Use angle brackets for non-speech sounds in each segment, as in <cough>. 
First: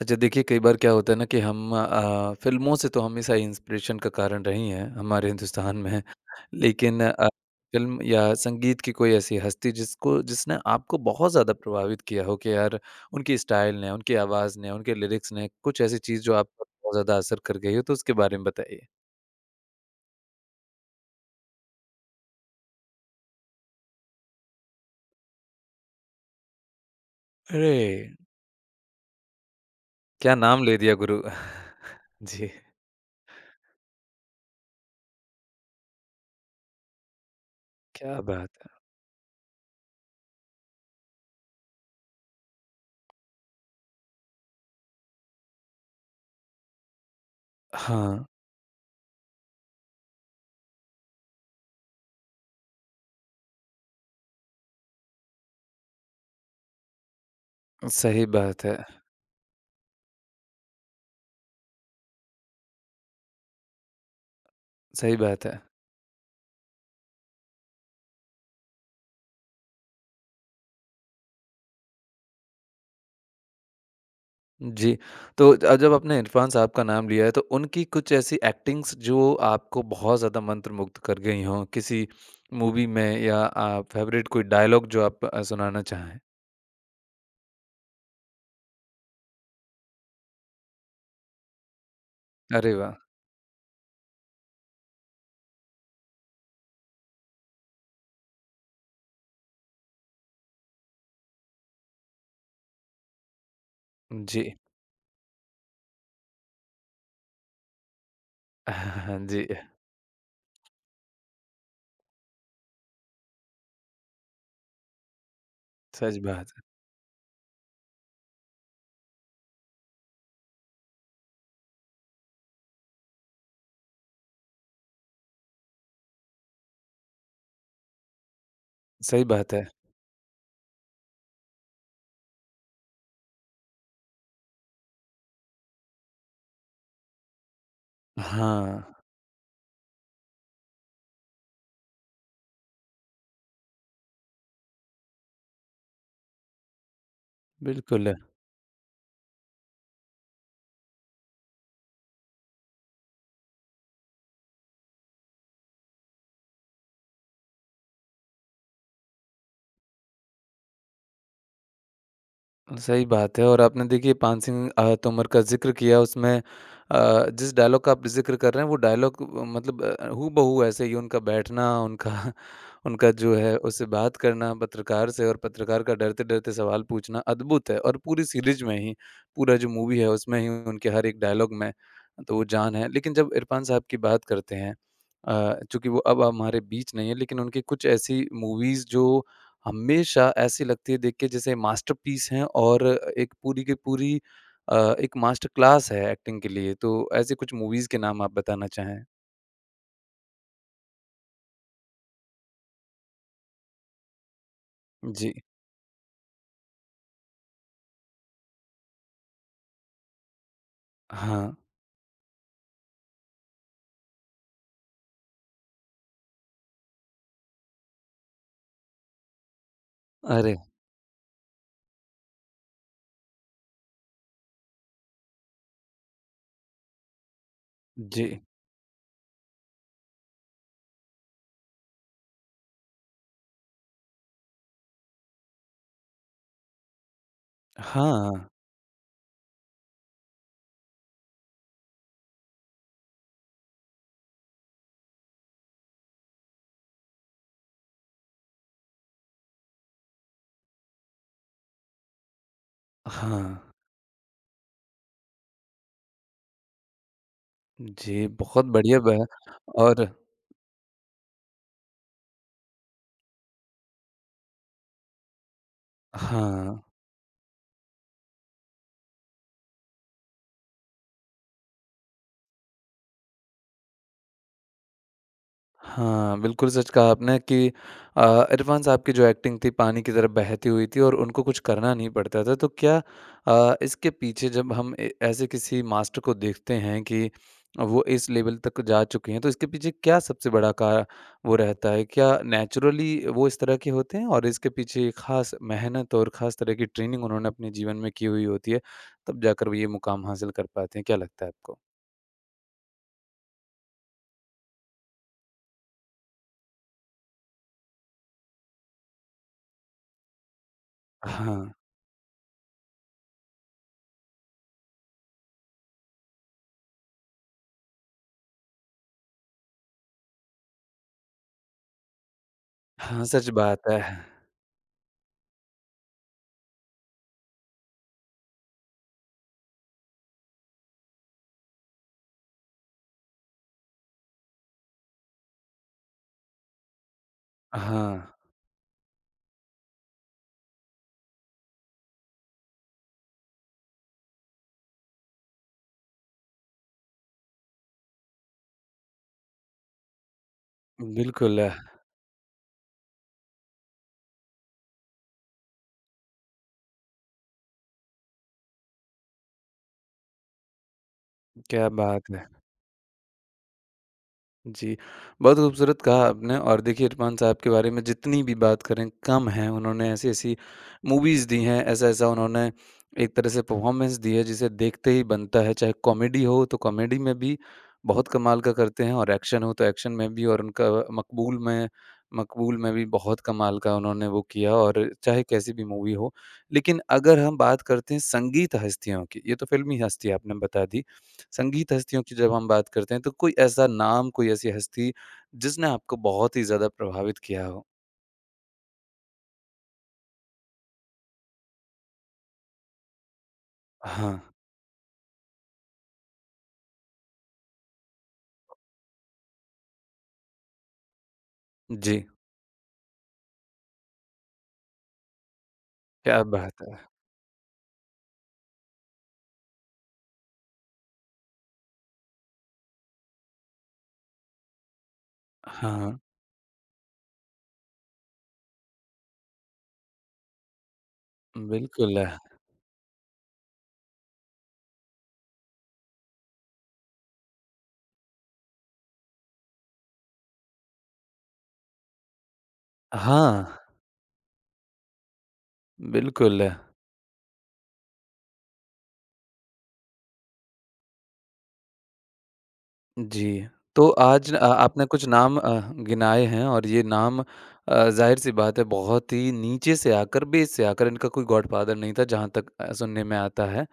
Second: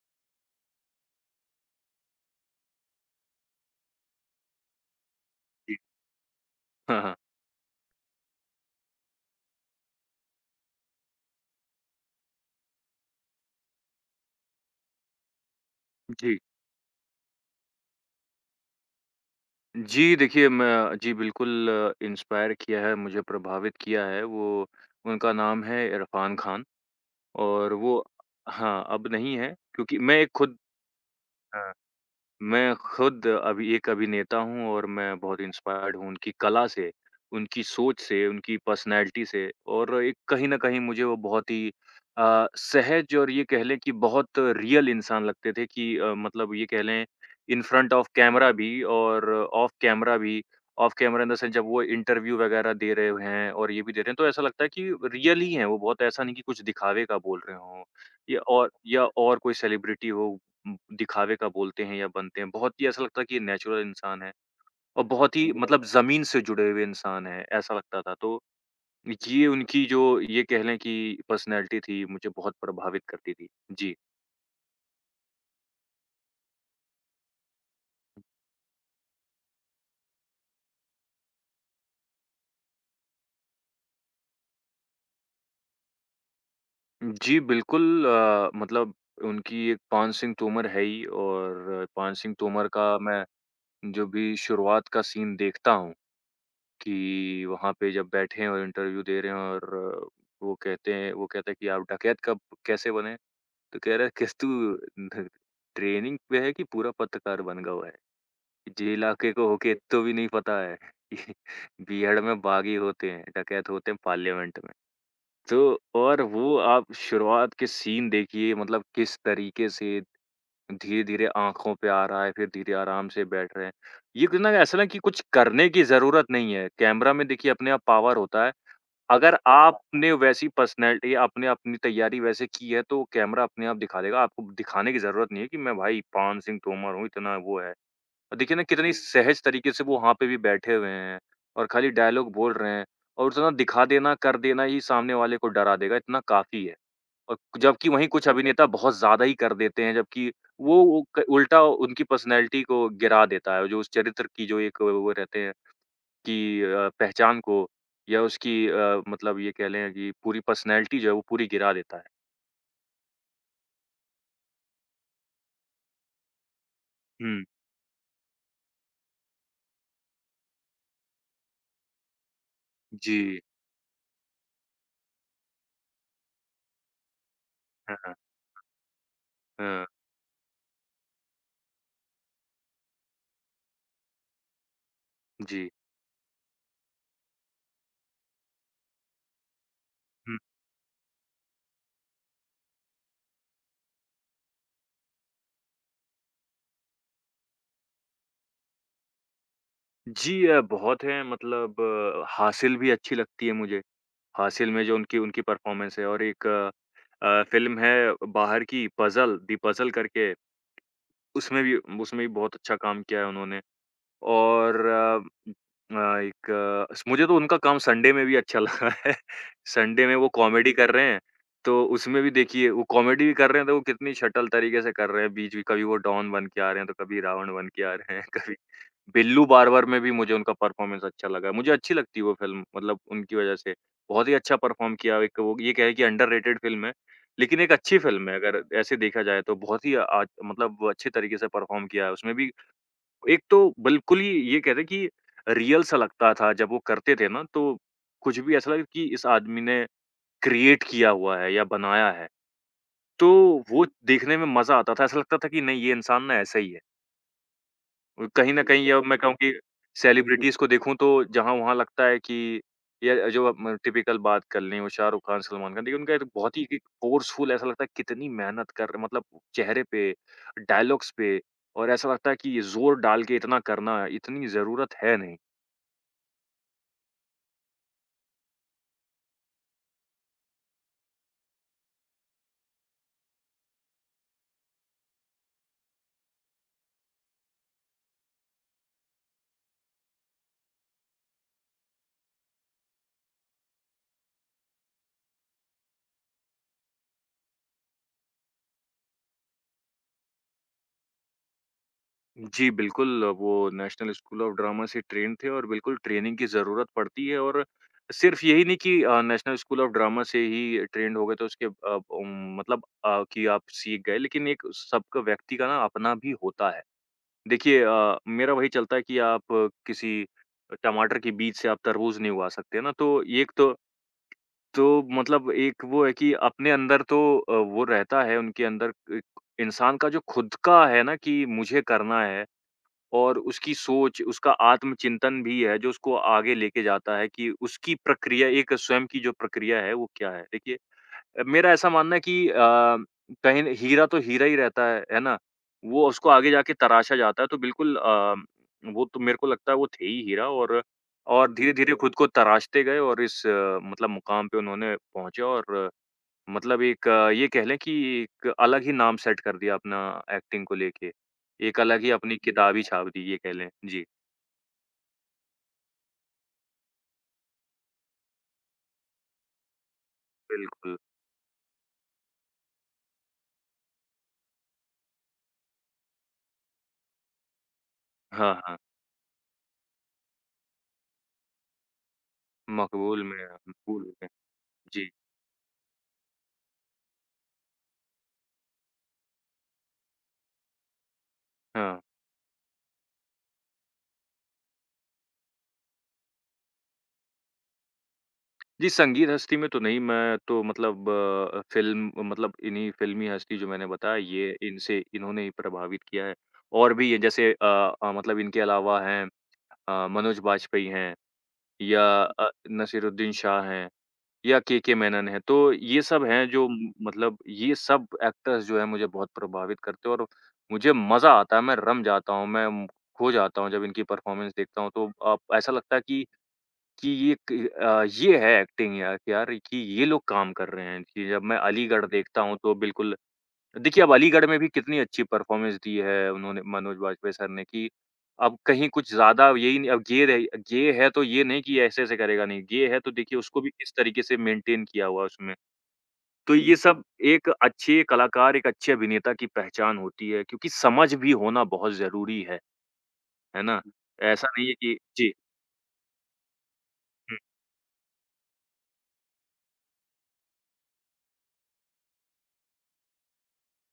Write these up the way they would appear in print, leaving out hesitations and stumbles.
अच्छा देखिए कई बार क्या होता है ना कि हम फिल्मों से तो हमेशा इंस्पिरेशन का कारण रही हैं हमारे जी। हिंदुस्तान में। हाँ, लेकिन हाँ। फिल्म या संगीत की कोई ऐसी हस्ती जिसको जिसने आपको बहुत ज़्यादा प्रभावित किया हो कि यार उनकी स्टाइल ने उनकी आवाज़ ने उनके लिरिक्स ने कुछ ऐसी चीज़ जो जी। आप पर बहुत ज़्यादा असर कर गई हो तो उसके बारे में बताइए। जी, देखिए मैं जी, बिल्कुल इंस्पायर किया है, मुझे प्रभावित किया है वो उनका नाम है इरफ़ान खान। अरे और वो हाँ, अब नहीं है क्योंकि मैं एक क्या खुद नाम ले दिया गुरु अ <laughs> जी। मैं खुद अभी एक अभिनेता हूँ और मैं बहुत इंस्पायर्ड हूँ उनकी कला से, उनकी सोच क्या से, बात उनकी है। पर्सनैलिटी से और एक कहीं न कहीं मुझे वो बहुत ही सहज और ये कह लें कि बहुत रियल इंसान लगते थे कि मतलब ये कह लें इन फ्रंट ऑफ हाँ। कैमरा भी और ऑफ कैमरा भी। Off camera in the sense जब वो इंटरव्यू वगैरह दे रहे हैं और ये भी दे रहे हैं, तो ऐसा लगता है कि रियल ही हैं वो, बहुत ऐसा नहीं कि कुछ दिखावे का बोल रहे हों सही बात है। या और कोई सेलिब्रिटी हो दिखावे का बोलते हैं या बनते हैं, बहुत ही ऐसा लगता है कि ये नेचुरल इंसान है और सही बहुत बात ही हुँ। है। मतलब ज़मीन से जुड़े हुए इंसान हैं, ऐसा लगता था। तो ये उनकी जो ये कह लें कि पर्सनैलिटी थी, मुझे बहुत प्रभावित करती थी। जी। जी, तो जब आपने इरफ़ान साहब का नाम लिया है तो उनकी कुछ ऐसी एक्टिंग्स जो आपको बहुत ज़्यादा मंत्रमुग्ध कर गई हों, किसी मूवी में या फ़ेवरेट कोई डायलॉग जो आप सुनाना चाहें? जी, बिल्कुल मतलब उनकी एक पान सिंह तोमर है ही और पान सिंह तोमर अरे का वाह! मैं जो भी शुरुआत का सीन देखता हूँ कि वहाँ पे जब बैठे हैं और इंटरव्यू दे रहे हैं और वो कहते हैं वो कहता है कि आप डकैत कब कैसे बने? तो कह रहा है किस्तू जी। ट्रेनिंग पे है कि पूरा पत्रकार बन गया हुआ है। जे <laughs> इलाके जी, को होके तो भी नहीं पता है कि <laughs> बीहड़ में बागी होते हैं, डकैत होते हैं पार्लियामेंट में। तो सच और बात वो है। आप शुरुआत के सीन देखिए मतलब किस तरीके से धीरे-धीरे आँखों पे आ रहा है, फिर धीरे आराम से बैठ रहे हैं। ये कुछ ना ऐसा ना कि कुछ करने की ज़रूरत नहीं है। कैमरा में देखिए अपने आप पावर होता है। सही अगर बात है। आपने वैसी पर्सनैलिटी आपने अपनी तैयारी वैसे की है तो कैमरा अपने आप दिखा देगा। आपको दिखाने की ज़रूरत नहीं है कि मैं भाई पान सिंह तोमर हूँ इतना वो है। और देखिए हाँ, ना कितनी जी। सहज तरीके से वो वहाँ पे भी बैठे हुए हैं और खाली डायलॉग बोल रहे हैं और उतना दिखा देना, कर देना ही सामने वाले को डरा देगा इतना काफ़ी है। और जबकि वहीं बिल्कुल। कुछ जी। अभिनेता बहुत ज़्यादा ही कर देते हैं जबकि वो क उल्टा उनकी पर्सनैलिटी को गिरा देता है जो उस चरित्र की जो एक वो रहते हैं की पहचान को या उसकी मतलब ये कह लें कि पूरी पर्सनैलिटी जो है वो पूरी गिरा देता है। सही बात है। और आपने देखिए पान सिंह तोमर का ज़िक्र किया। उसमें हुँ, जिस डायलॉग का आप ज़िक्र कर रहे हैं वो डायलॉग मतलब हूबहू ऐसे ही उनका बैठना उनका <laughs> उनका जी। जो है उससे बात करना पत्रकार से और पत्रकार का डरते-डरते सवाल पूछना अद्भुत है। हाँ, और हाँ, पूरी सीरीज़ में ही पूरा जो हाँ, मूवी है उसमें ही उनके हर एक डायलॉग में तो वो जान है। लेकिन जब इरफान साहब की बात करते हैं जी। चूँकि वो अब हमारे बीच नहीं है लेकिन उनकी कुछ ऐसी मूवीज़ जो हमेशा हुँ, ऐसी लगती है देख के जैसे मास्टरपीस हैं। और एक पूरी की पूरी एक मास्टर क्लास है एक्टिंग के लिए। तो ऐसी कुछ मूवीज़ के नाम आप बताना चाहें? जी बहुत हैं मतलब हासिल भी अच्छी लगती है मुझे। हासिल में जो उनकी जी। उनकी परफ़ॉर्मेंस है और एक फ़िल्म है बाहर की पज़ल, दी पज़ल करके हाँ। उसमें भी बहुत अच्छा काम किया है उन्होंने। और एक स मुझे तो उनका काम संडे में भी अच्छा लगा है। <laughs> संडे में वो अरे! कॉमेडी कर रहे हैं, तो उसमें भी देखिए वो कॉमेडी भी कर रहे हैं तो वो कितनी शटल तरीके से कर रहे हैं। बीच में कभी वो डॉन बन के आ रहे हैं, तो कभी रावण बन के आ रहे हैं, जी। <laughs> कभी बिल्लू बार्बर में भी मुझे उनका परफ़ॉर्मेंस अच्छा लगा। मुझे अच्छी लगती है वो फ़िल्म मतलब उनकी वज़ह से। बहुत ही अच्छा परफ़ॉर्म किया एक वो ये कहें कि अंडररेटेड फ़िल्म है, लेकिन एक अच्छी फ़िल्म हाँ, है अगर ऐसे देखा जाए तो। बहुत ही आज मतलब अच्छे तरीके से परफ़ॉर्म किया है। उसमें भी एक तो बिल्कुल ही ये कहते हैं कि रियल सा लगता था जब वो करते थे ना तो कुछ भी ऐसा लगा कि इस आदमी ने क्रिएट किया हुआ है या बनाया है। तो हाँ। वो देखने में मज़ा आता था, ऐसा लगता था कि नहीं ये इंसान ना ऐसा ही है। जी, कहीं न बहुत कहीं ये बढ़िया अब मैं ब कहूँ कि और सेलिब्रिटीज़ को देखूँ तो जहाँ-वहाँ लगता है कि ये जो आप म टिपिकल बात कर लें, वो शाहरुख खान, सलमान खान, देखिए उनका एक बहुत ही एक हाँ। फ़ोर्सफुल ऐसा लगता है कितनी मेहनत कर रहे मतलब चेहरे पे, डायलॉग्स पे और ऐसा लगता है कि ये ज़ोर डाल के इतना करना, इतनी ज़रूरत है नहीं। हाँ, बिल्कुल सच कहा आपने कि इरफ़ान साहब की जो एक्टिंग थी पानी की तरह बहती हुई थी और उनको कुछ करना नहीं पड़ता था। तो क्या इसके पीछे जब हम ए ऐसे किसी मास्टर को देखते हैं कि वो इस लेवल तक जा चुके हैं, तो इसके पीछे क्या सबसे बड़ा का वो रहता है? क्या नेचुरली वो इस तरह के होते हैं और इसके पीछे ख़ास मेहनत और ख़ास तरह की ट्रेनिंग उन्होंने अपने जीवन में की हुई होती है, तब जाकर वो ये मुक़ाम हासिल कर पाते हैं? क्या लगता है आपको? जी, बिल्कुल, वो नेशनल स्कूल ऑफ ड्रामा से ट्रेन्ड थे और बिल्कुल ट्रेनिंग की ज़रूरत पड़ती है और सिर्फ़ यही नहीं कि नेशनल स्कूल ऑफ ड्रामा से ही ट्रेन्ड हो गए तो उसके हाँ। मतलब कि आप सीख गए लेकिन एक सबका व्यक्ति का ना अपना भी होता है। देखिए मेरा वही चलता है कि आप किसी टमाटर के बीज से आप तरबूज़ नहीं उगा सकते ना, तो हाँ, सच एक बात है। तो मतलब एक वो है कि अपने अंदर तो वो रहता है उनके अंदर एक इंसान का जो खुद का है ना कि मुझे करना है और उसकी सोच, उसका आत्मचिंतन भी है जो उसको आगे लेके जाता है कि उसकी हाँ। प्रक्रिया एक स्वयं की जो प्रक्रिया है वो क्या है? देखिए मेरा ऐसा मानना है कि कहीं न हीरा तो हीरा ही रहता है ना? वो उसको आगे जाके तराशा जाता है तो बिल्कुल वो तो मेरे को लगता है वो थे ही हीरा और बिल्कुल, धीरे-धीरे खुद को तराशते गए और इस मतलब मुकाम पे उन्होंने पहुँचे और मतलब एक ये कह लें कि एक अलग ही नाम सेट कर दिया अपना एक्टिंग को लेके। एक क्या अलग ही बात अपनी है। किताब ही छाप दी ये कह लें। जी, जी, बहुत खूबसूरत कहा आपने। और देखिए इरफ़ान साहब के बारे में जितनी भी बात करें कम है, उन्होंने ऐसी-ऐसी बिल्कुल। मूवीज़ दी हैं, ऐसा-ऐसा उन्होंने एक तरह से परफ़ॉर्मेंस दी है जिसे देखते ही बनता है, चाहे कॉमेडी हो तो कॉमेडी में भी बहुत हाँ, कमाल का हाँ। करते हैं और एक्शन हो तो एक्शन में भी। और उनका मकबूल में मकबूल में भी मकबूल बहुत में कमाल का मकबूल हो उन्होंने गए। वो किया। और जी, चाहे कैसी भी मूवी हो। लेकिन अगर हम बात करते हैं संगीत हस्तियों की, ये तो फ़िल्मी हस्ती आपने बता दी। संगीत हाँ। हस्तियों की जब हम बात करते हैं तो कोई ऐसा नाम, कोई ऐसी हस्ती जिसने आपको बहुत ही ज़्यादा प्रभावित किया हो? जी, संगीत हस्ती में तो नहीं मैं तो मतलब फ़िल्म मतलब इन्हीं फ़िल्मी हस्ती जो मैंने बताया हाँ। ये इनसे इन्होंने ही प्रभावित किया है। और भी ये जैसे मतलब इनके अलावा हैं मनोज बाजपेयी हैं या जी, नसीरुद्दीन शाह हैं। या केके मेनन है। तो ये सब क्या हैं जो बात म है! मतलब ये सब एक्टर्स जो हैं मुझे बहुत प्रभावित करते हैं और मुझे मज़ा आता है, मैं रम जाता हूँ, मैं म खो जाता हूँ जब इनकी परफ़ॉर्मेंस देखता हूँ तो ऐसा लगता है हाँ, कि ये क ये है एक्टिंग यार कि ये लोग काम कर रहे हैं कि जब मैं अलीगढ़ बिल्कुल। है। देखता हूँ तो बिल्कुल देखिए, अब अलीगढ़ में भी कितनी अच्छी परफ़ॉर्मेंस दी है उन्होंने मनोज वाजपेयी सर ने कि अब कहीं कुछ ज़्यादा यही नहीं अब ये रही ये है तो ये नहीं कि ऐसे-ऐसे करेगा नहीं, ये है तो देखिए उसको हाँ, भी इस तरीके से मेंटेन किया हुआ है उसमें। तो बिल्कुल। ये सब एक अच्छे कलाकार, एक अच्छे अभिनेता की पहचान होती है क्योंकि समझ भी होना बहुत ज़रूरी है जी। ना? तो ऐसा आज नहीं है कि आपने कुछ जी, नाम गिनाए हैं और ये हुँ, नाम ज़ाहिर-सी बात है बहुत ही नीचे से आकर, बेस से आकर इनका कोई गॉडफ़ादर नहीं था जहाँ तक सुनने में आता है।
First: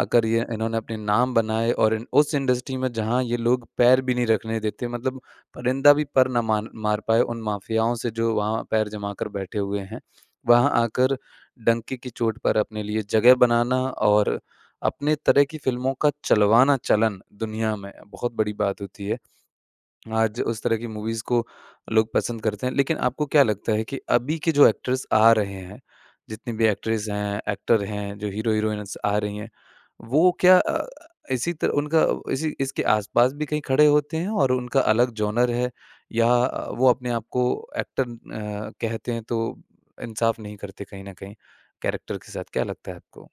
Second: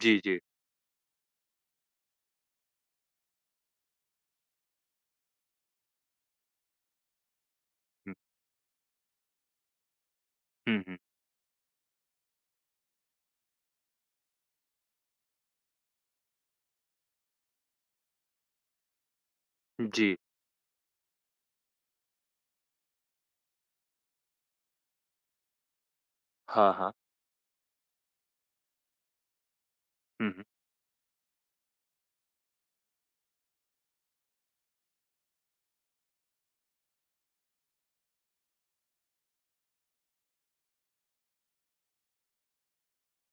जी, जी। ये इन्होंने अपने नाम बनाए और इन उस इंडस्ट्री में जहाँ ये लोग पैर भी नहीं रखने देते मतलब परिंदा भी पर ना मान मार पाए उन माफियाओं से हुँ, जो वहाँ पैर जमा कर बैठे हुए हैं। वहाँ हुँ, हुँ। आकर डंके की चोट पर अपने लिए जगह बनाना और अपने तरह की फ़िल्मों का चलवाना चलन दुनिया में बहुत बड़ी बात होती है। जी, आज उस तरह की मूवीज़ को लोग पसंद करते हैं। लेकिन आपको क्या लगता है कि अभी के जो एक्टर्स आ रहे हैं, जितनी भी हाँ, हाँ। एक्ट्रेस हैं, एक्टर हैं, जो हीरो-हीरोइन्स आ रही हैं, हुँ, वो हुँ। क्या इसी तरह उनका इसी इसके आस-पास भी कहीं खड़े होते हैं और उनका अलग जॉनर है या वो अपने आप को एक्टर कहते हैं तो इंसाफ़ नहीं करते कहीं न कहीं कैरेक्टर के साथ? क्या लगता है आपको?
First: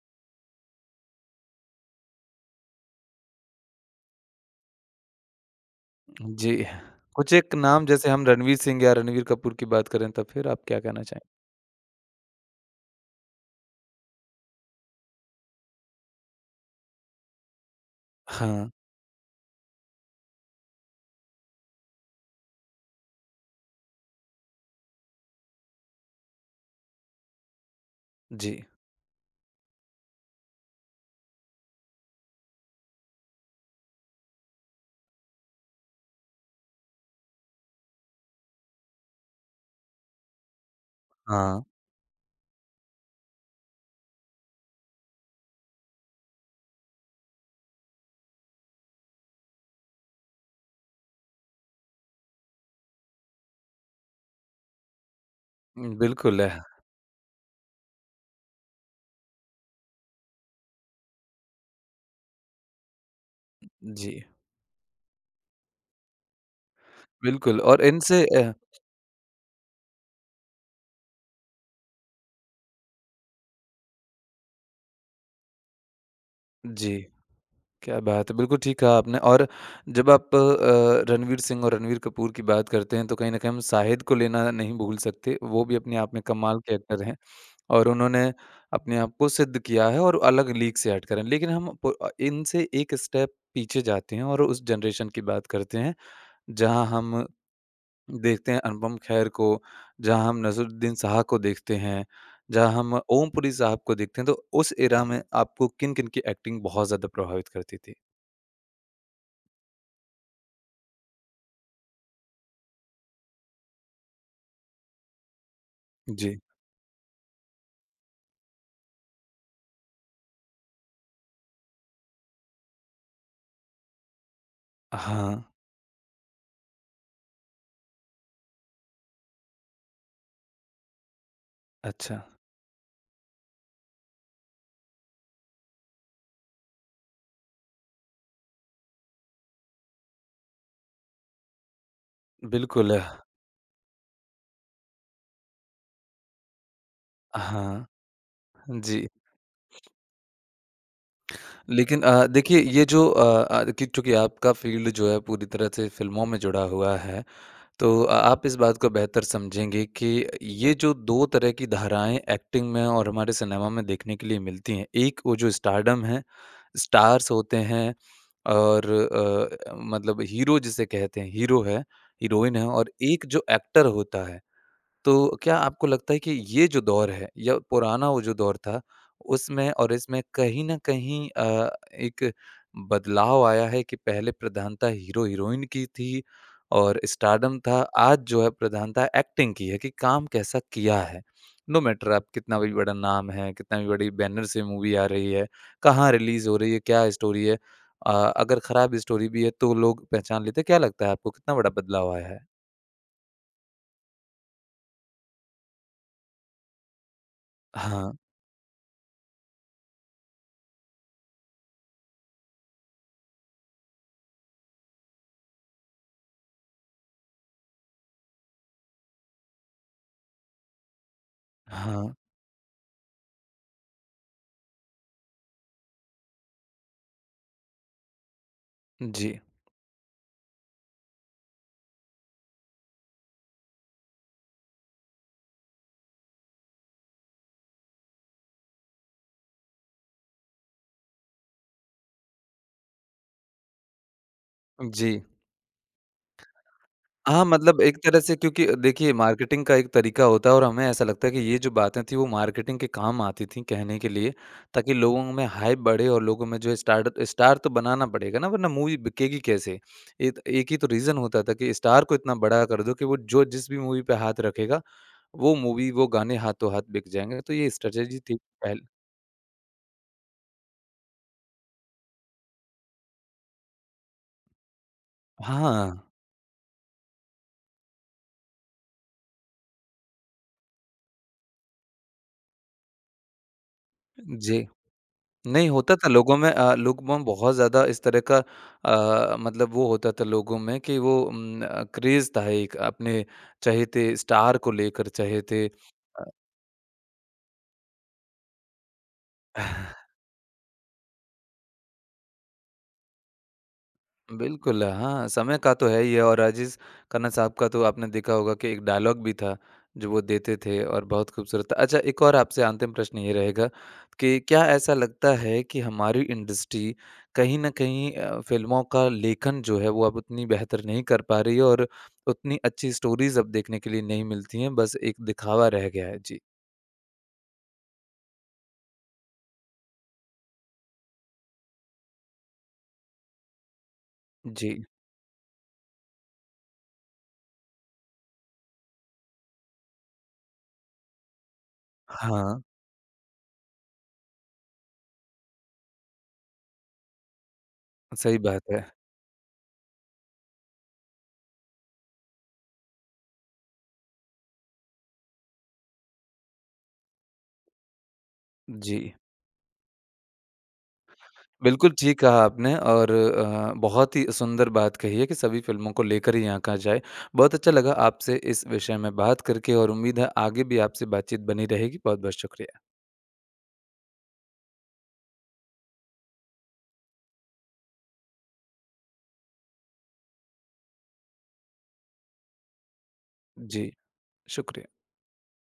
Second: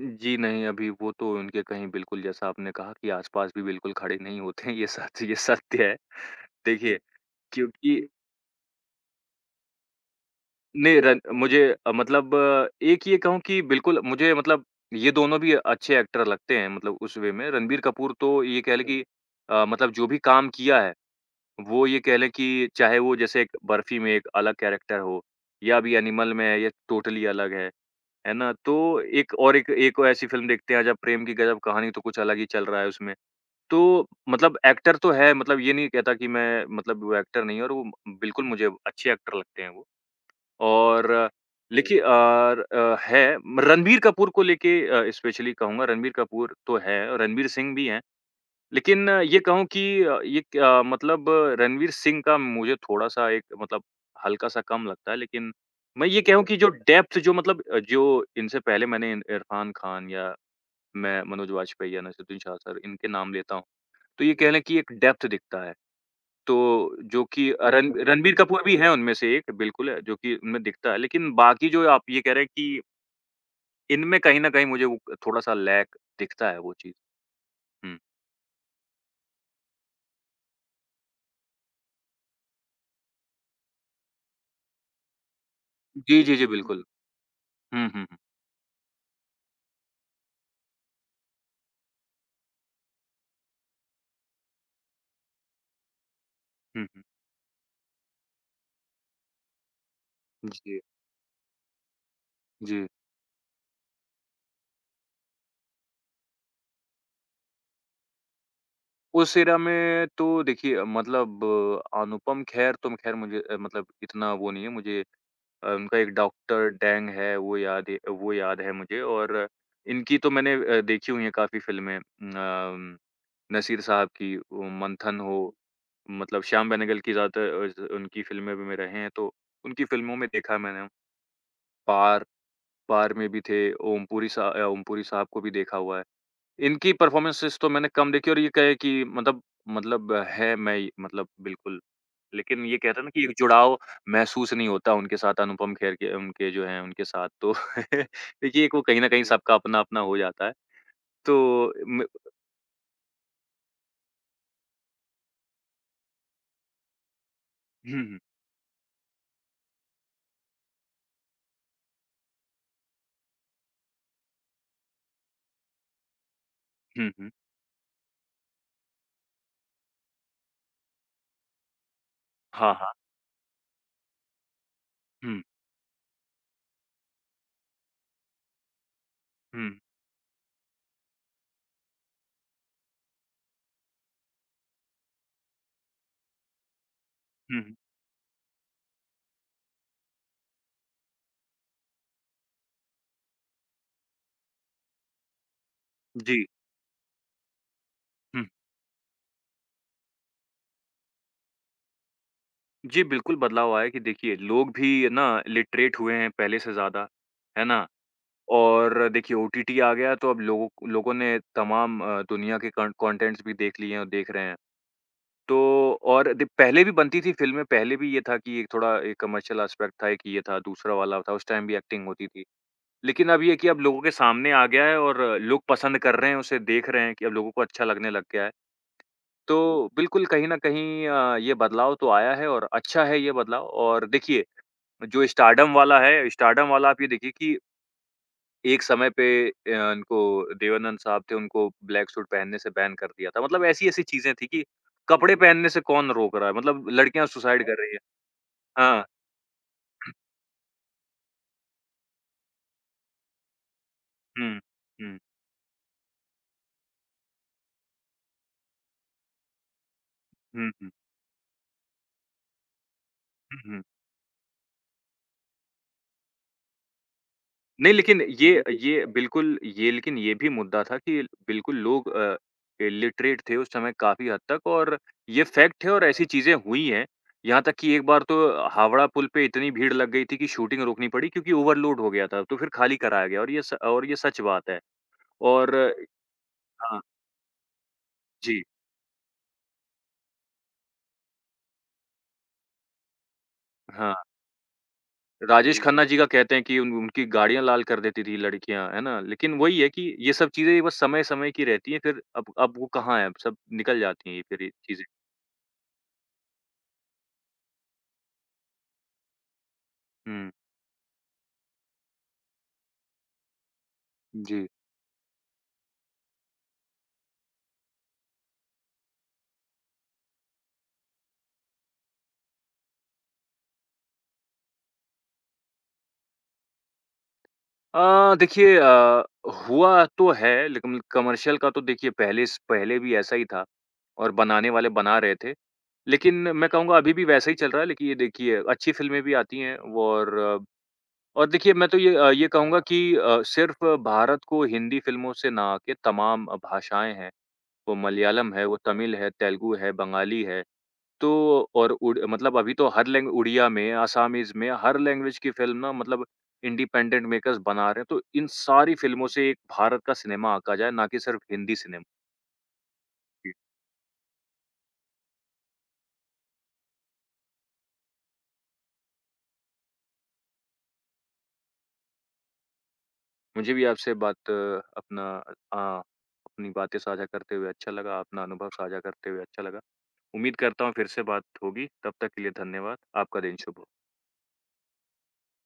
जी नहीं, अभी वो तो उनके कहीं बिल्कुल जैसा आपने कहा कि आस-पास भी बिल्कुल खड़े नहीं होते हैं, ये सच ये सत्य है। जी। देखिए, कुछ एक नाम क्योंकि जैसे हम रणवीर सिंह या रणवीर कपूर की बात करें तो फिर आप क्या नहीं कहना रन चाहेंगे? मुझे मतलब एक ये कहूँ कि बिल्कुल मुझे मतलब ये दोनों भी अच्छे एक्टर लगते हैं मतलब उस वे में। रणबीर कपूर तो ये हाँ, कह लें कि मतलब जो भी काम किया है, वो ये कह लें कि चाहे वो जैसे एक बर्फी में एक अलग कैरेक्टर हो या अभी एनिमल में है, ये टोटली अलग है। है ना? जी। तो एक और एक एक ऐसी फ़िल्म देखते हैं अजब प्रेम की गजब कहानी तो कुछ अलग ही चल रहा है उसमें। तो मतलब एक्टर तो है, मतलब ये नहीं कहता कि मैं मतलब वो एक्टर नहीं है और वो बिल्कुल मुझे अच्छे एक्टर लगते हैं वो। और हाँ, लेकिन हुँ। और है रणबीर कपूर को लेके स्पेशली कहूँगा रणबीर कपूर तो है, रणबीर सिंह भी हैं। लेकिन ये कहूँ कि ये क मतलब रणवीर सिंह का मुझे थोड़ा-सा एक मतलब हल्का-सा कम लगता है, लेकिन मैं ये बिल्कुल कहूँ है। कि जो डेप्थ जो मतलब जो इनसे पहले मैंने इरफ़ान खान या मैं मनोज वाजपेयी या नसीरुद्दीन शाह सर इनके नाम लेता हूँ। जी, तो ये कह लें कि एक डेप्थ दिखता है। तो जो कि बिल्कुल। और रन बिल्कुल। इनसे रणबीर कपूर भी हैं उनमें से एक बिल्कुल है, जो कि उनमें दिखता है। लेकिन बाकी जो आप ये कह रहे हैं कि इनमें कहीं न कहीं मुझे वो थोड़ा-सा लैक दिखता है वो चीज़। जी, हुँ। क्या बात है। बिल्कुल ठीक कहा आपने। और जब आप रणवीर सिंह और रणवीर कपूर की बात करते हैं तो कहीं न कहीं हम शाहिद को लेना नहीं भूल सकते। वो भी अपने आप जी, में जी, जी, कमाल के बिल्कुल। एक्टर हैं और हुँ, हुँ, हुँ। उन्होंने अपने आप को सिद्ध किया है और अलग लीग से हटकर हैं। लेकिन हम प इनसे एक स्टेप पीछे जाते हैं और उस जनरेशन की बात करते हैं हुँ, जहाँ हुँ। हम देखते हैं अनुपम खेर को, जहाँ हम जी, नसीरुद्दीन शाह को देखते हैं, जहाँ जी। हम ओमपुरी साहब को देखते हैं, तो उस एरा में आपको किन-किन की एक्टिंग बहुत ज़्यादा प्रभावित करती थी? उस एरा में तो देखिए मतलब अनुपम खेर तो खैर मुझे मतलब इतना वो नहीं है मुझे उनका एक जी। डॉक्टर डैंग है वो याद है वो याद है मुझे और इनकी तो मैंने देखी हुई है काफ़ी फ़िल्में नसीर साहब की वो मंथन हाँ, हो, मतलब श्याम बेनेगल की ज़्यादातर ज उनकी फ़िल्में भी में रहे हैं तो उनकी फ़िल्मों में देखा है मैंने। अच्छा। पार, पार में भी थे, ओम पुरी सा ओम पुरी साहब को भी देखा हुआ है। इनकी परफ़ॉर्मेंसेज़ तो मैंने कम देखी और ये कहे कि मतलब मतलब है मैं मतलब बिल्कुल लेकिन ये बिल्कुल, कहते हैं ना कि एक जुड़ाव महसूस नहीं होता उनके साथ अनुपम खेर के उनके जो हैं, उनके साथ तो हाँ, <laughs> देखिए एक वो कहीं न जी। कहीं जी। सबका अपना-अपना हो जाता है। तो म लेकिन देखिए ये जो कि चूँकि आपका फ़ील्ड जो है पूरी तरह से फ़िल्मों में जुड़ा हुआ है हुँ, तो हुँ। आप इस बात को बेहतर समझेंगे कि ये जो 2 तरह की धाराएँ एक्टिंग में और हमारे सिनेमा में देखने के लिए मिलती हैं। एक वो जो स्टारडम है, हुँ, हुँ। स्टार्स होते हैं और मतलब हीरो जिसे कहते हैं, हीरो है, हीरोइन है हाँ, और हाँ। एक जो एक्टर होता है। तो हुँ, क्या आपको लगता है कि ये जो दौर है या पुराना वो जो दौर था, हुँ, उसमें और इसमें कहीं न कहीं एक बदलाव आया है कि पहले प्रधानता हीरो-हीरोइन की थी और स्टारडम हुँ, हुँ। था, आज जो है प्रधानता एक्टिंग की है कि काम कैसा किया है। नो मैटर आप कितना भी बड़ा नाम है, कितना भी बड़ी बैनर से मूवी आ रही है, कहाँ जी। रिलीज़ हो रही है, क्या स्टोरी है। अ, हुँ। अगर खराब स्टोरी भी है तो लोग पहचान लेते हैं। क्या लगता है आपको कितना बड़ा बदलाव आया है? जी, बिल्कुल बदलाव आया है कि देखिए लोग भी ना लिटरेट हुए हैं पहले से ज़्यादा, है ना? हाँ, और देखिए ओटीटी आ गया तो अब लोगों लोगों ने तमाम दुनिया के कॉन कॉन्टेंट्स भी देख लिए हैं और देख रहे हैं। तो और दे पहले भी बनती थी फ़िल्में, पहले भी ये था कि एक थोड़ा एक कमर्शियल एस्पेक्ट था, एक ये था, दूसरा वाला था, उस टाइम भी एक्टिंग हाँ। होती थी। लेकिन अब ये है कि अब लोगों के सामने आ गया है और लोग पसंद कर रहे हैं, उसे देख रहे हैं कि अब लोगों को अच्छा लगने लग गया है। जी। तो बिल्कुल कहीं न कहीं ये बदलाव तो आया है और अच्छा है ये बदलाव और देखिए, जो स्टारडम वाला है, स्टारडम वाला आप ये देखिए कि एक समय पे इनको देवानंद साहब थे, उनको ब्लैक सूट पहनने से बैन कर दिया था। मतलब ऐसी-ऐसी चीज़ें थी कि जी। कपड़े पहनने से कौन रोक रहा है? मतलब लड़कियाँ हाँ, सुसाइड कर मतलब रही एक हैं। तरह से क्योंकि हाँ। देखिए मार्केटिंग का एक तरीका होता है और हमें ऐसा लगता है कि ये जो बातें थी वो मार्केटिंग के काम आती थी कहने के लिए, हुँ, ताकि हुँ, लोगों में हाइप बढ़े और लोगों में जो है स्टार स्टार तो बनाना पड़ेगा ना वरना मूवी बिकेगी कैसे? एक हुँ, एक ही तो हुँ, रीज़न होता था कि स्टार को इतना बड़ा कर दो कि वो जो हुँ, जिस भी हुँ। मूवी पे हाथ रखेगा, वो मूवी वो गाने हाथों-हाथ बिक जाएँगे, तो ये नहीं स्ट्रेटजी लेकिन थी ये पहल। बिल्कुल। ये बिल्कुल ये लेकिन ये भी मुद्दा था कि बिल्कुल लोग इलिटरेट थे उस समय काफ़ी हद तक और ये फैक्ट है हाँ, और ऐसी चीज़ें हुई हैं। यहाँ तक कि एक बार तो हावड़ा पुल पे इतनी भीड़ लग गई थी कि शूटिंग रोकनी पड़ी क्योंकि ओवरलोड हो गया था, तो फिर खाली कराया गया और ये स और ये सच जी। बात है। नहीं, और होता था लोगों में हाँ, लोगों में बहुत ज़्यादा इस तरह का जी, मतलब वो होता था लोगों में कि वो क्रेज़ था एक अपने हाँ, चहेते स्टार को लेकर चहेते राजेश खन्ना जी का कहते हैं कि उन उनकी गाड़ियाँ लाल कर देती थी लड़कियाँ, है ना? लेकिन अ वही है कि <laughs> ये सब चीज़ें बस समय-समय की रहती हैं, फिर अब वो कहाँ है, अब सब निकल जाती हैं ये फिर ये बिल्कुल, चीज़ें। हाँ, समय का तो है ही है। और अज़ीज़ खन्ना साहब का तो आपने देखा होगा कि एक डायलॉग भी था, जो वो हुँ, देते थे और बहुत खूबसूरत था। अच्छा एक और आपसे अंतिम प्रश्न ये रहेगा कि क्या जी। ऐसा लगता है कि हमारी इंडस्ट्री कहीं न कहीं फ़िल्मों का लेखन जो है वो अब उतनी बेहतर नहीं कर पा रही है और उतनी अच्छी स्टोरीज़ अब देखने के लिए नहीं मिलती हैं, बस एक दिखावा रह गया है? जी। देखिए हुआ तो है लेकिन कमर्शियल का तो देखिए पहले स पहले भी ऐसा ही था और बनाने जी। वाले बना रहे थे। लेकिन मैं कहूँगा अभी भी वैसा ही चल रहा है लेकिन ये देखिए अच्छी फ़िल्में भी आती हैं वो, और देखिए, मैं तो ये ये हाँ, कहूँगा कि सिर्फ़ भारत को हिंदी फ़िल्मों से ना आके तमाम भाषाएँ हैं, वो सही मलयालम बात है, वो है। तमिल है, तेलुगु है, बंगाली है। तो और उड़ मतलब अभी तो हर लैंग उड़िया में, असामीज़ में, हर लैंग्वेज की फ़िल्म ना मतलब इंडिपेंडेंट मेकर्स बना रहे हैं। तो इन सारी जी। फ़िल्मों से एक भारत का सिनेमा आंका जाए, ना कि सिर्फ़ हिंदी बिल्कुल, सिनेमा। ठीक कहा आपने और जी। बहुत ही सुंदर बात कही है कि सभी फ़िल्मों को लेकर ही आँका जाए। बहुत अच्छा लगा आपसे इस विषय में बात करके और उम्मीद है आगे भी आपसे बातचीत बनी रहेगी। बहुत-बहुत शुक्रिया। मुझे भी आपसे बात अपना अपनी बातें साझा करते हुए अच्छा लगा, अपना अनुभव साझा करते हुए अच्छा लगा। उम्मीद करता हूँ फिर से बात होगी, तब तक के लिए धन्यवाद। आपका दिन शुभ हो। जी, शुक्रिया।